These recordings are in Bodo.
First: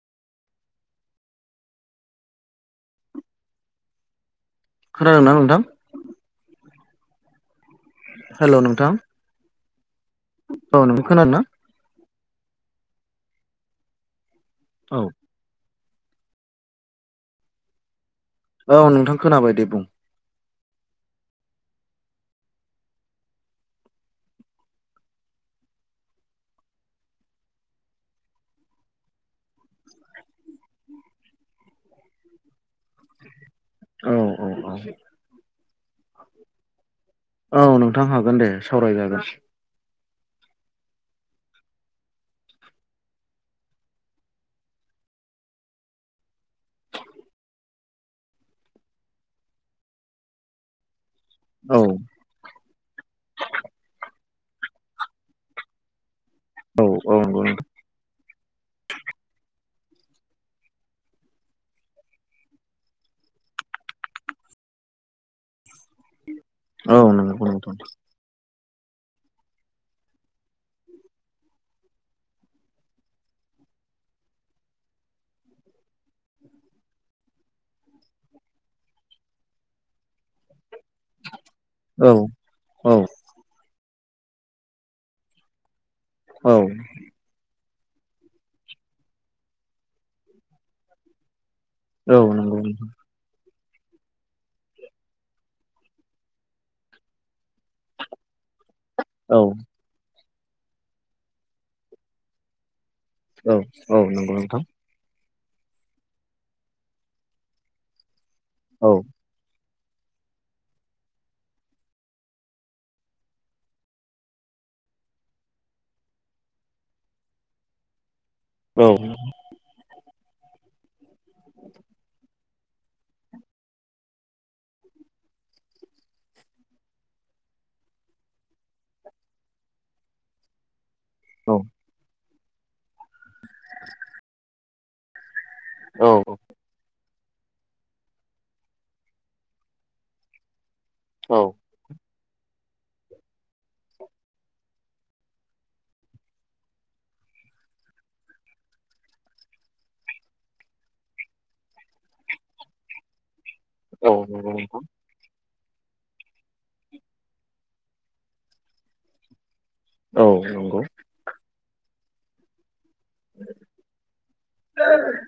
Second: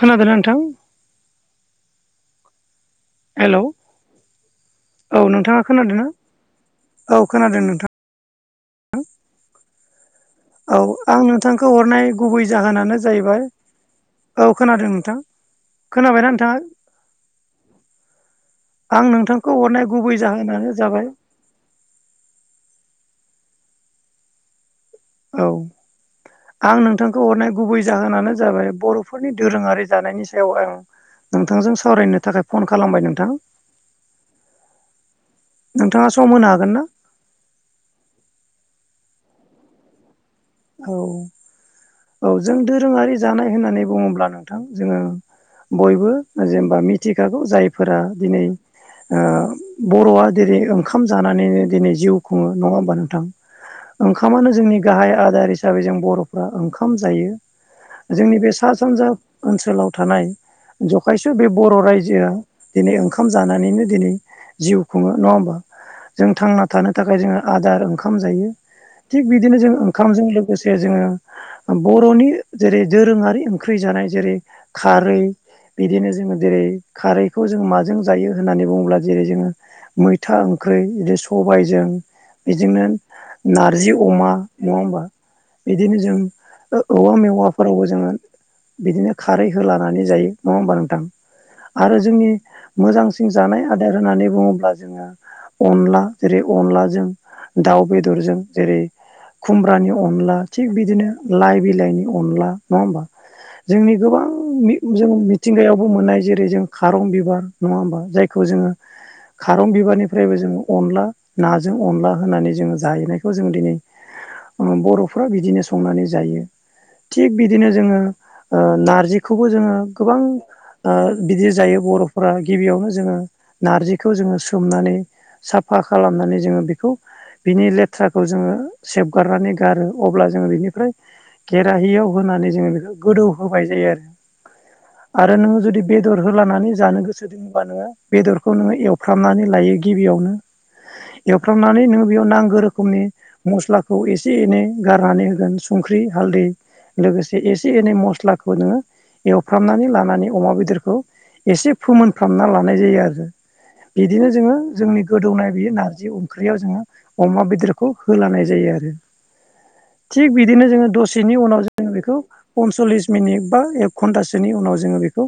खोनादों ना नोंथां? हेलौ औ खोनादोंना नोंथां नोंथाङा खोनादोंना? औ खोनादों नोंथां। हेल' नोंथां औ नों आं खोनादोंना नोंथांखौ हरनाय गुबै जाहोनानो जाहैबाय औ खोनादों औ नोंथां खोनाबायना नोंथाङा। औ आं नोंथां खोनाबाय नोंथांखौ दे बुं हरनाय गुबै जाहोनानो जाबाय औ आं नोंथांखौ हरनाय गुबै जाहोनानो जाबाय बर'फोरनि दोरोङारि जानायनि सायाव आं नोंथांजों सावरायनो थाखाय फन खालामबाय नोंथां औ औ औ नोंथाङा सम होनो हागोन ना औ नोंथां हागोन दे। सावरायजागोन औ औ जों दोरोङारि जानाय होननानै बुङोब्ला नोंथां जोङो बयबो जेनेबा मिथिखागौ जायफोरा दिनै बर'आ जेरै ओंखार ओंखाम जानानैनो औ दिनै जिउ खुङो नङा होमबा नोंथां ओंखामानो जोंनि गाहाय आदार हिसाबै जों बरफोरा औ ओंखाम औ जायो नंगौ नोंथां जोंनि सा सानजा ओनसोलाव थानाय जखायस' बे बर' रायजोआ दिनै ओंखाम जानानैनो दिनै जिउ खुङो नङा होमबा। जों थांना थानो औ थाखाय जोङो नंगौ नोंथां आदार ओंखाम जायो थिग बिदिनो जों ओंखामजों लोगोसे जोङो बर'नि जेरै दोरोङारि ओंख्रि जानाय जेरै खारै बिदिनो जोङो जेरै खारैखौ जों माजों जायो होननानै बुङोब्ला जेरै जोङो मैथा ओं ओंख्रि बिदि सबायजों औ बिदिनो औ नारजि अमा नङा होमबा। बिदिनो जों औ औवा मेवा फोरावबो जोङो बिदिनो खारै होलानानै जायो नङा होमबा नोंथां। आरो औ जोंनि नंगौ नोंथां मोजांसिन जानाय आदार होननानै बुङोब्ला जोङो अनला जेरै अनलाजों दाउ बेदरजों जेरै औ खुमब्रानि अनला थिग बिदिनो लाइ बिलाइनि अनला नङा होमबा। औ जोंनि औ गोबां नंगौ नोंथां जों मि मिथिंगायावबो मोननाय जेरै जों खारं बिबार नङा होमबा जायखौ औ जोङो बिबारनिफ्रायबो जों अनला नाजों अनला होनानै जोङो जाहैनायखौ जों दिनै बर'फ्रा बिदिनो संनानै जायो थिग बिदिनो जोङो ओ औ नारजिखौबो जोङो गोबां बिदि जायो बर'फोरा गिबियावनो जोङो नारजिखौ जोङो सोमनानै साफा खालामनानै जोङो बेखौ बिनि लेथ्राखौ जोङो सेब हगारनानै गारो अब्ला जोङो बिनिफ्राय खेराहियाव होनानै जोङो बेखौ गोदौ होबाय जायो आरो। नोङो जुदि औ बेदर होलानानै जानो गोसो दोंबा नोङो बेदरखौ नोङो एवफ्रामनानै लायो गिबियावनो एवफ्रामनानै नोङो बेयाव नांगौ रोखोमनि मस्लाखौ एसे एनै गारनानै होगोन संख्रि हालदै लोगोसे एसे एनै मस्लाखौ नोङो एवफ्रामनानै लानानै अमा बेदरखौ एसे फोमोनफ्रामना लानाय जायो आरो बिदिनो नंगौ जोङो नोंथां जोंनि गोदौनाय बेयो नारजि ओंख्रियाव जोङो अमा बेदरखौ होलानाय जायो आरो औ थिग बिदिनो नंगौ जोङो दसेनि उनाव जों बेखौ पनस्लिस मिनिट बा एक घन्टासोनि उनाव जोङो बेखौ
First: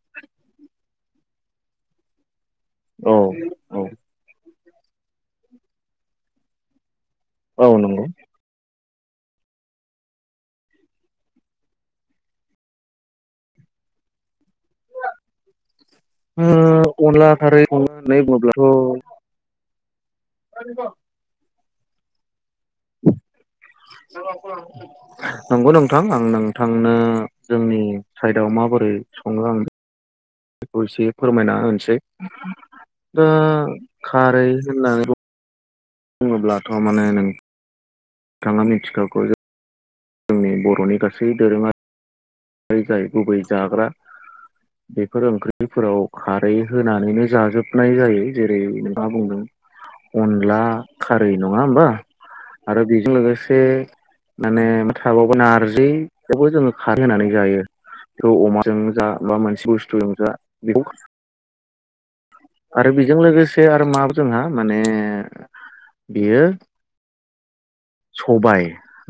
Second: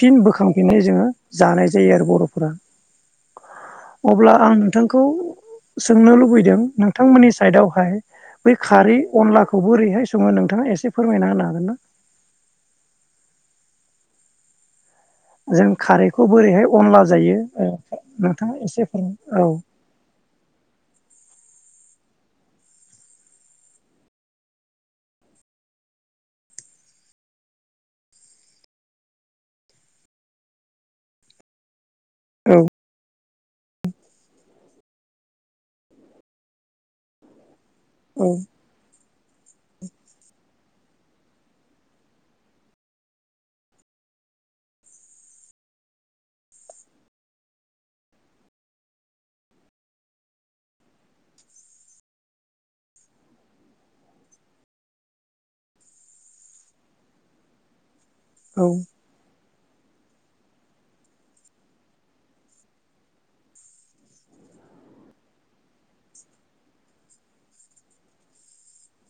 फिन बोखांफिननाय जोङो जानाय जायो आरो बर'फोरा औ अब्ला आं नोंथांखौ सोंनो लुबैदों नोंथांमोननि औ साइदआवहाय नंगौ बै खारै अनलाखौ बोरैहाय सङो नोंथाङा एसे फोरमायना होनो हागोन ना जों खारैखौ ओ बोरैहाय अनला जायो खारै संनो होननानै नोंथाङा बुङोब्लाथ' एसे फोर औ [unintelligible] [inaudible] नंगौ नोंथां आं नोंथांनो जोंनि साइदआव मा माबोरै संओ आं बेखौ एसे फोरमायना होनोसै औ दा खारै [inaudible] बुङोब्लाथ' माने नों औ थांङा मोनथिखागौ जोंनि बर'नि गासै दोरोङा जै जाय गुबै जाग्रा बेफोर ओंख्रिफोराव खारै होनानैनो जाजोबनाय जायो जेरै नोंथाङा बुंदों अनला खारै नङा होमबा आरो बेजों लोगोसे माने थाबावोन नारजिखौबो जोङो खारै होनानै जायो बेखौ औ अमाजों जा बा मोनसे बुथुजों जा बेखौ आरो बेजों लोगोसे आरो मा जोंहा माने बियो सबाय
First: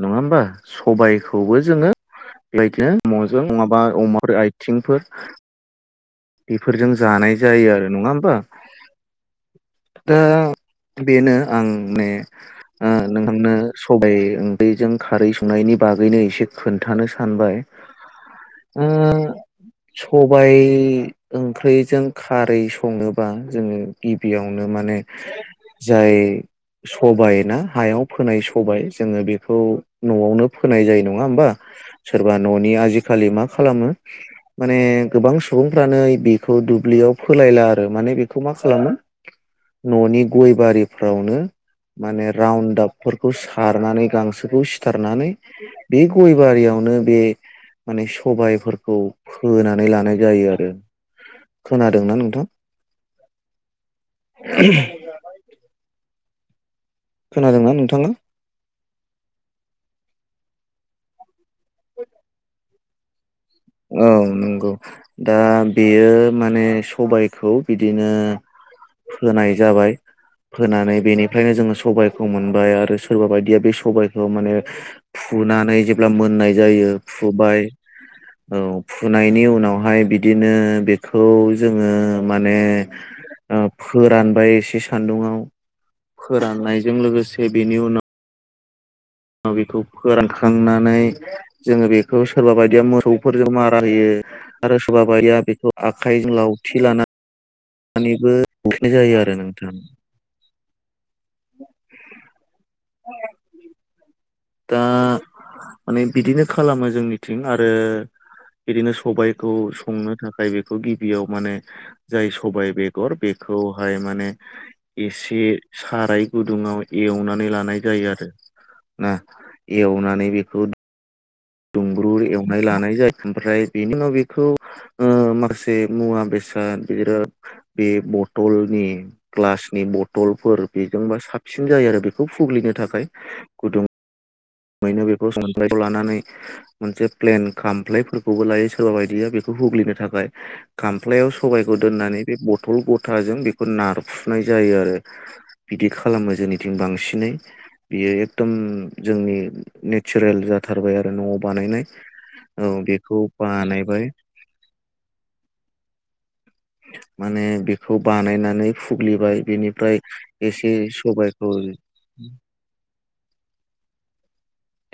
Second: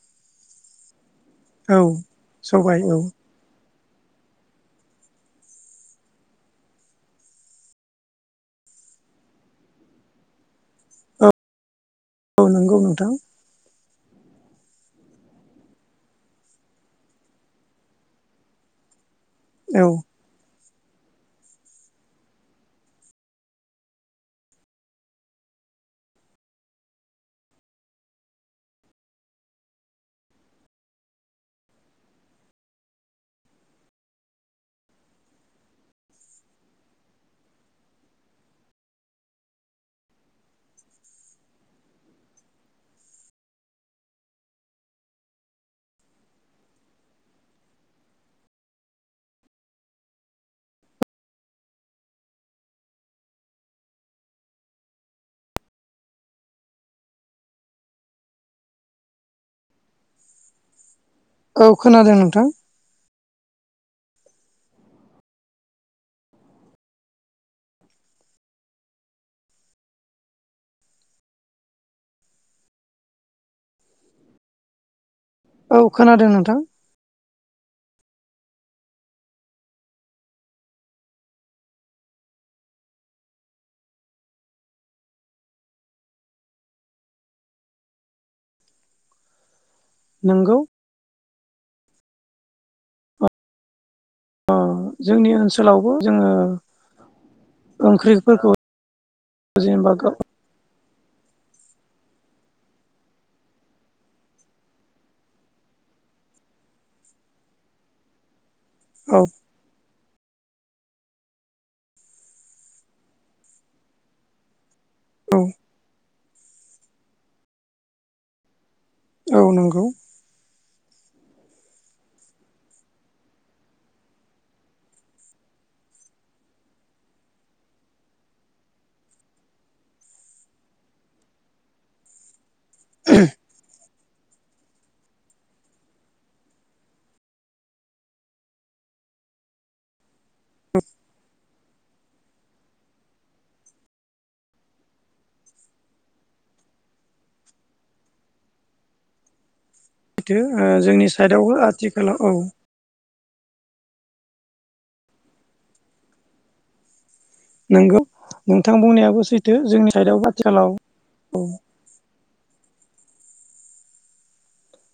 नङा होमबा सबाय खौबो औ जोङो सबाय औ [unintelligible] मजों नङाबा अमाफोर आइथिंफोर बेफोरजों जानाय जायो आरो नङा होमबा? दा औ बेनो आं माने औ नंगौ ओ नोंथां नोंथांनो सबाय ओंख्रैजों खारै संनायनि बागैनो इसे खोन्थानो सानबाय उ औ सबाय ओंख्रिजों खारै सङोबा जोङो गिबियावनो माने जाय सबाय ना हायाव फोनाय सबाय जोङो बेखौ न'आवनो फोनाय जायो नङा होमबा सोरबा न'नि आजिखालि मा खालामो माने गोबां सुबुं फ्रानो बेखौ दुब्लियाव फोलायला आरो माने बेखौ मा खालामो न'नि गय बारिफ्रावनो माने रान्डआपफोरखौ सारनानै गांसोखौ सिथारनानै बे गय बारियाव नो बे माने सबबायफोरखौ फोनानै लानाय जायो आरो [unintelligible] खोनादोंना नोंथां? [unintelligible] खोनादोंना नोंथाङा? औ खोनादों नोंथां। औ नोंगौ दा बेयो माने सबायखौ बिदिनो। फोनाय जाबाय। फोनानै बेनिफ्रायनो जोङो सबायखौ मोनबाय आरो सोरबा बायदिया बे सबायखौ माने। फुनानै औ जेब्ला खोनादों मोननाय नोंथां जायो फुबाय। औ फुनायनि उनावहाय बिदिनो बेखौ जोङो माने आ फोरानबाय एसे सान्दुं आव फोराननायजों लोगोसे बेनि उनाव। ओ बेखौ नंगौ फोरानखांनानै जोङो बेखौ सोरबा बायदिया मोसौफोरजों मारा। होयो आरो जोंनि सोरबाबायोया बेखौ ओनसोलावबो जोङो आखाइजों लावथि लाना सानैबो ओंख्रिफोरखौ [unintelligible] जायो आरो नोंथां। जेनेबा गाव [unintelligible] दा माने बिदिनो खालामो जोंनिथिं आरो बिदिनो औ सबायखौ संनो थाखाय बेखौ गिबियाव माने जाय सबाय बेगर बेखौहाय माने औ एसे साराय गुदुङाव एवनानै लानाय जायो आरो। ना औ नंगौ एवनानै बेखौ [inaudible] दुंब्रुर एवनाय लानाय जायो ओमफ्राय बेनि उनाव बेखौ ओ माखासे मुवा बेसाद गिदिर। ओ बे बथलनि ग्लासनि बथलफोर बेजोंबा साबसिन जायो आरो। बेखौ फुग्लिनो थाखाय गुदुं बायनो बेखौ [unintelligible] लानानै मोनसे प्लेन खामफ्लायफोरखौबो लायो सोरबा बायदिया बेखौ हुग्लिनो थाखाय खामफ्लायाव स सबायखौ दोन्नानै बे बथल गथाजों बेखौ नारफुनाय जायो आरो बिदि खालामो जोंनिथिं बांसिनै बियो एकदम जोंनि नेचारेल सैथो जाथारबाय जोंनि आरो न'आव साइडआवबो बानायनाय आथिखालाव औ बेखौ। बानायबाय [inaudible] माने बेखौ नंगौ बानायनानै नोंथां बुंनायाबो फुग्लिबाय सैथो जोंनि बेनिफ्राय साइडआव आथिखालाव एसे औ सबाइखौ उम।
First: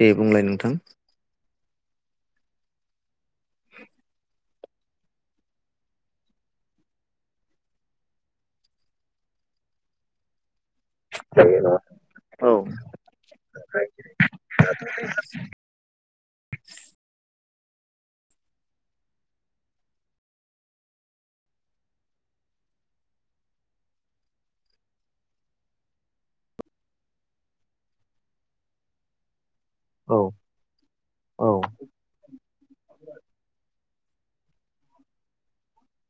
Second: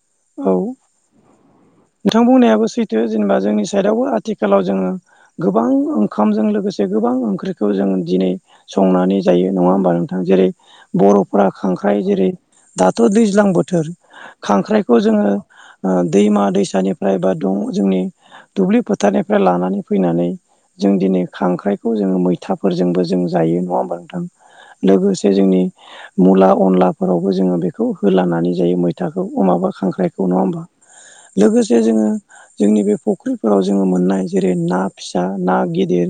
दे बुंलाय औ नोंथां नोंथां बुंनायाबो सैथो। थो जेनेबा जोंनि साइडआवबो आथिखालाव जोङो गोबां ओंखामजों लोगोसे गोबां ओंख्रिखौ जों। दिनै संनानै जायो नङा होमबा नोंथां जेरै। बर'फोरा औ खांख्राइ जेरै दाथ' दैज्लां बोथोर खांख्राइ। खौ जोङो ओ दैमा दैसानिफ्राय बा। दं जोंनि दुब्लि फोथारनिफ्राय लानानै फैनानै। जों दिनै खांख्राइखौ जोङो मैथाफोरजोंबो जों जायो नङा होमबा नोंथां। लोगोसे जोंनि मुला अनलाफोरावबो जोङो बेखौ होलानानै जायो मैथाखौ अ माबा। औ खांख्राइखौ नङा होमबा औ लोगोसे जोङो जोंनि बे फुख्रिफोराव जोङो मोन। मोननाय जेरै ना फिसा ना गिदिर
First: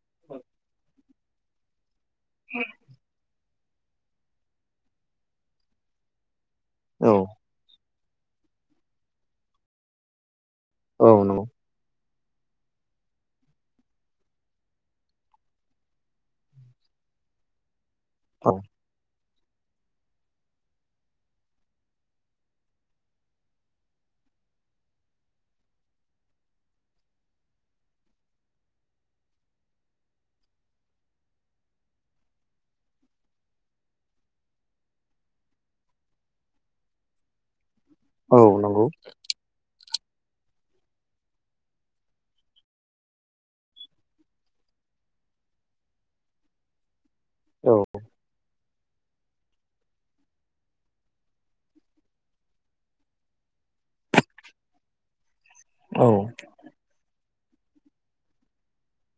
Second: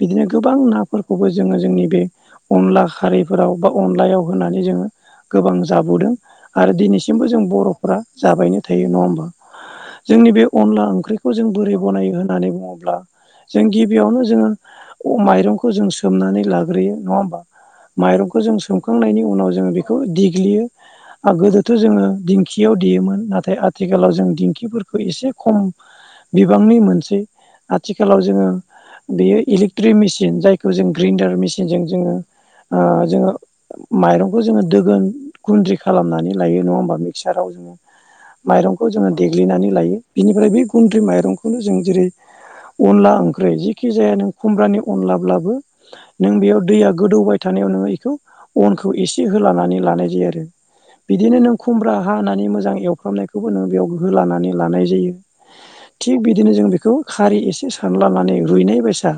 बिदिनो गोबां नाफोरखौबो जोङो जोंनि बे। अनला खारैफोराव बा अनलायाव होनानै जोङो गोबां जाबोदों। आरो औ दिनैसिमबो जों बर'फोरा जाबायनो थायो नङा होमबा जोंनि बे। अनला औ ओंख्रिखौ नंगौ जों बोरै बनायो होननानै बुङोब्ला। जों गिबियावनो जोङो माइरंखौ जों सोमनानै लाग्रोयो नङा होमबा? माइरंखौ औ जों सोमखांनायनि उनाव जोङो बेखौ देग्लियो आ गोदोथ' जोङो दिं खियाव देयोमोन नाथाय आथिखालाव जों दिंखिफोरखौ एसे खम बिबांनि मोनसेै आथिखालाव जोङो। बेयो इलेक्ट्रिक मेसिन जायखौ जों ग्रेन्डार मेसिनजों जोङो। ओ जोङो माइरंखौ जोङो दोगोन गुन्द्रि खालामनानै लायो नङा होमबा। साराव जोङो औ माइरंखौ नंगौ जोङो देग्लिनानै लायो। बिनिफ्राय बे गुन्द्रि माइरंखौनो जों जेरै। अनला ओंख्रि जिखि जाया नों खुमब्रानि अनलाब्लाबो नों बेयाव दैया। गोदौबाय थानायाव औ नोङो इखौ अनखौ एस होलानानै लानाय जायो आरो बिदिनो नों खुमब्रा हा होनानानै मोजां एवफ्रामनायखौबो नोङो बेयाव होलानानै लानाय जायो। औ थिग बिदिनो जों बेखौ खारि एसे सारलानानै रुइनाय बायसा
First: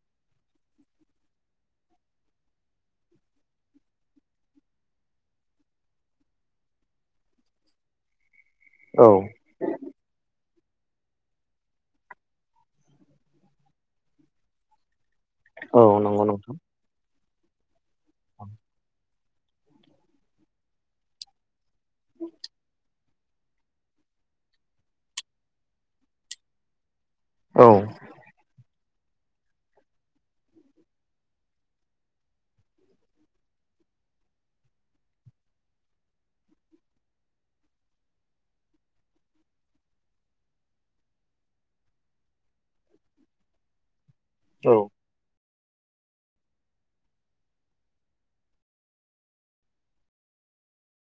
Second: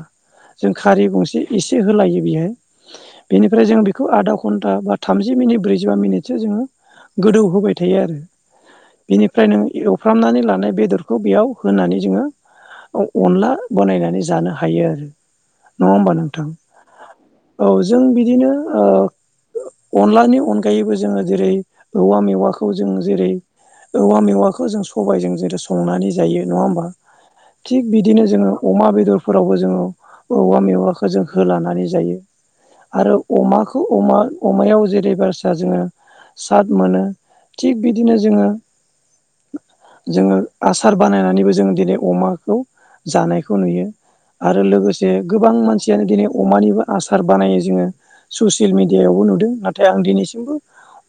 जों खारि गंसे एसे होलायो बेयो बेनिफ्राय जों बेखौ आधा घन्टा बा थामजि मिनिट ब्रैजिबा मिनिटसो जोङो गोदौ होबाय। थायो आरो औ बेनिफ्राय नों एवफ्रामनानै लानाय। बेदरखौ बेयाव होनानै जोङो अनला बानायनानै जानो हायो आरो। नङा औ होमबा नंगौ नोंथां। औ जों बिदिनो ओ अनलानि अनगायैबो जोङो जेरै औवा मेवा खौ जों जेरै औवा मेवाखो जों सबाइजों जेरै संनानै जायो नङा होमबा? औ थिग बिदिनो जोङो अमा बे दरफोरावबो जोङो औवा मेवाखौ जों होलानानै जायो। आरो अमाखौ अमा अमायाव जेरै बारसा जोङो साद मोनो। थिग बिदिनो जोङो। जोङो आसार बानायनानैबो जोङो दिनै अमाखौ जानायखौ नुयो। आरो औ लोगोसे गोबां मानसियानो दिनै अमानिबो आसार बानायो जोङो। ससियेल मिडियायावबो नुदों नाथाय आं दिनैसिमबो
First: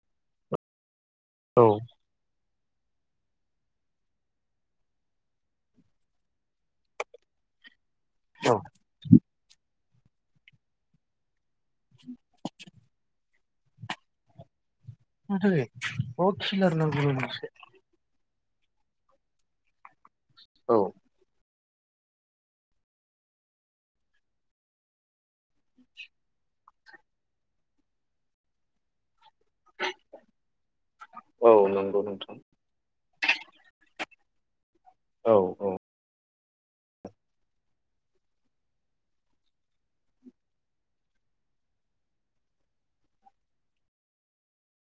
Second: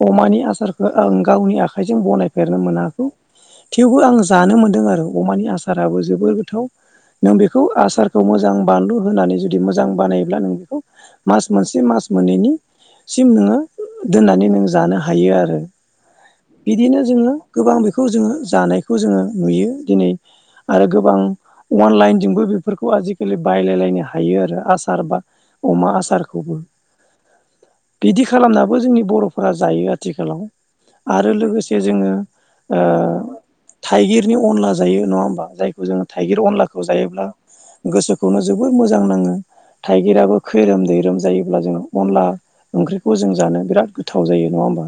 अमानि आसार आं गावनि आखाइजों बनाय फेरनो मोनाखौ थेवबो आं जानो मोनदों आरो अमानि आसाराबो जोबोर गोथाव। नों बेखौ आसार खौ मोजां बानलु होननानै जुदि मोजां बानायोब्ला नों बिखौ मास मोनसे मास मोननैनि सिम नोङो दोननानै नों जानो हायो मा आरो‌। जायो बहुद खिलार बिदिनो नांगौ जोङो मोनसे गोबां बेखौ जोङो जानायखौ जोङो नुयो दिनै। औ आरो गोबां अनलाइनजोंबो बेफोरखौ आजिखालि बायलायलायनो हायो आरो आसार बा अमा आसारखौबो। बिदि खालामनाबो जोंनि बरफोरा जायो आथिखाला आरो औ लोगोसे नंगौ जोङो नोंथां ओ थाइगिरनि अनलाज जायो नङा औ होमबा जायखौ जोङो थाइगिर अनलाखौ जायोब्ला गोसोखौनो जोबोर मोजां नाङो। थाइगिराबो खैरोम दैैरोम जायोब्ला जों अनला ओंख्रिखौ जों जानो बिराद गोथाव जायो नङा होमबा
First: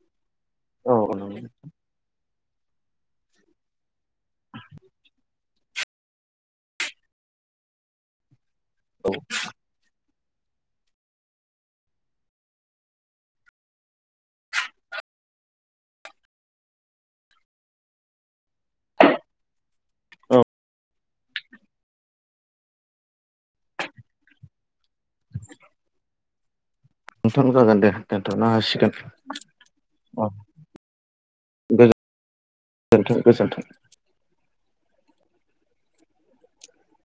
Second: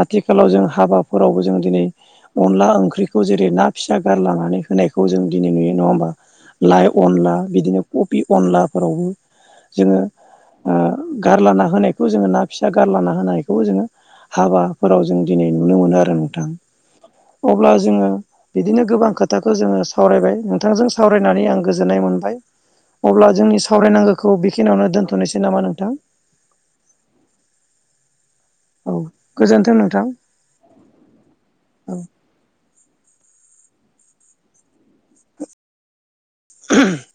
आथिखालाव जों औ हाबाफोरावबो नंगौ जों दिनै। अनला ओंख्रिखौ जेरै ना फिसा गारलानानै होनायखौ जों दिनै नुयो नङा होमबा। लाइ अनला बिदिनो कफि अनला फोरावबो औ जोङो ओ गारलाना होनायखौ जोङो ना फिसा गारलाना होनायखौबो जोङो हाबा फोराव जों दिनै नुनो मोनो आरो नोंथां अब्ला जोङो बिदिनो गोबां खोथाखो जोङो सावरायबाय औ नोंथांजों। सावरायनानै आं गोजोननाय मोनबाय अब्ला जोंनि सावरायनांगोखौ बेखिनियावनो दोन। थनोसै नामा नोंथां। नोंथां जागोन दे थांनो हासिगोन औ गोजोन्थों नोंथां अ औ गोजो गोजोन्थों गोजोन्थों। [inaudible]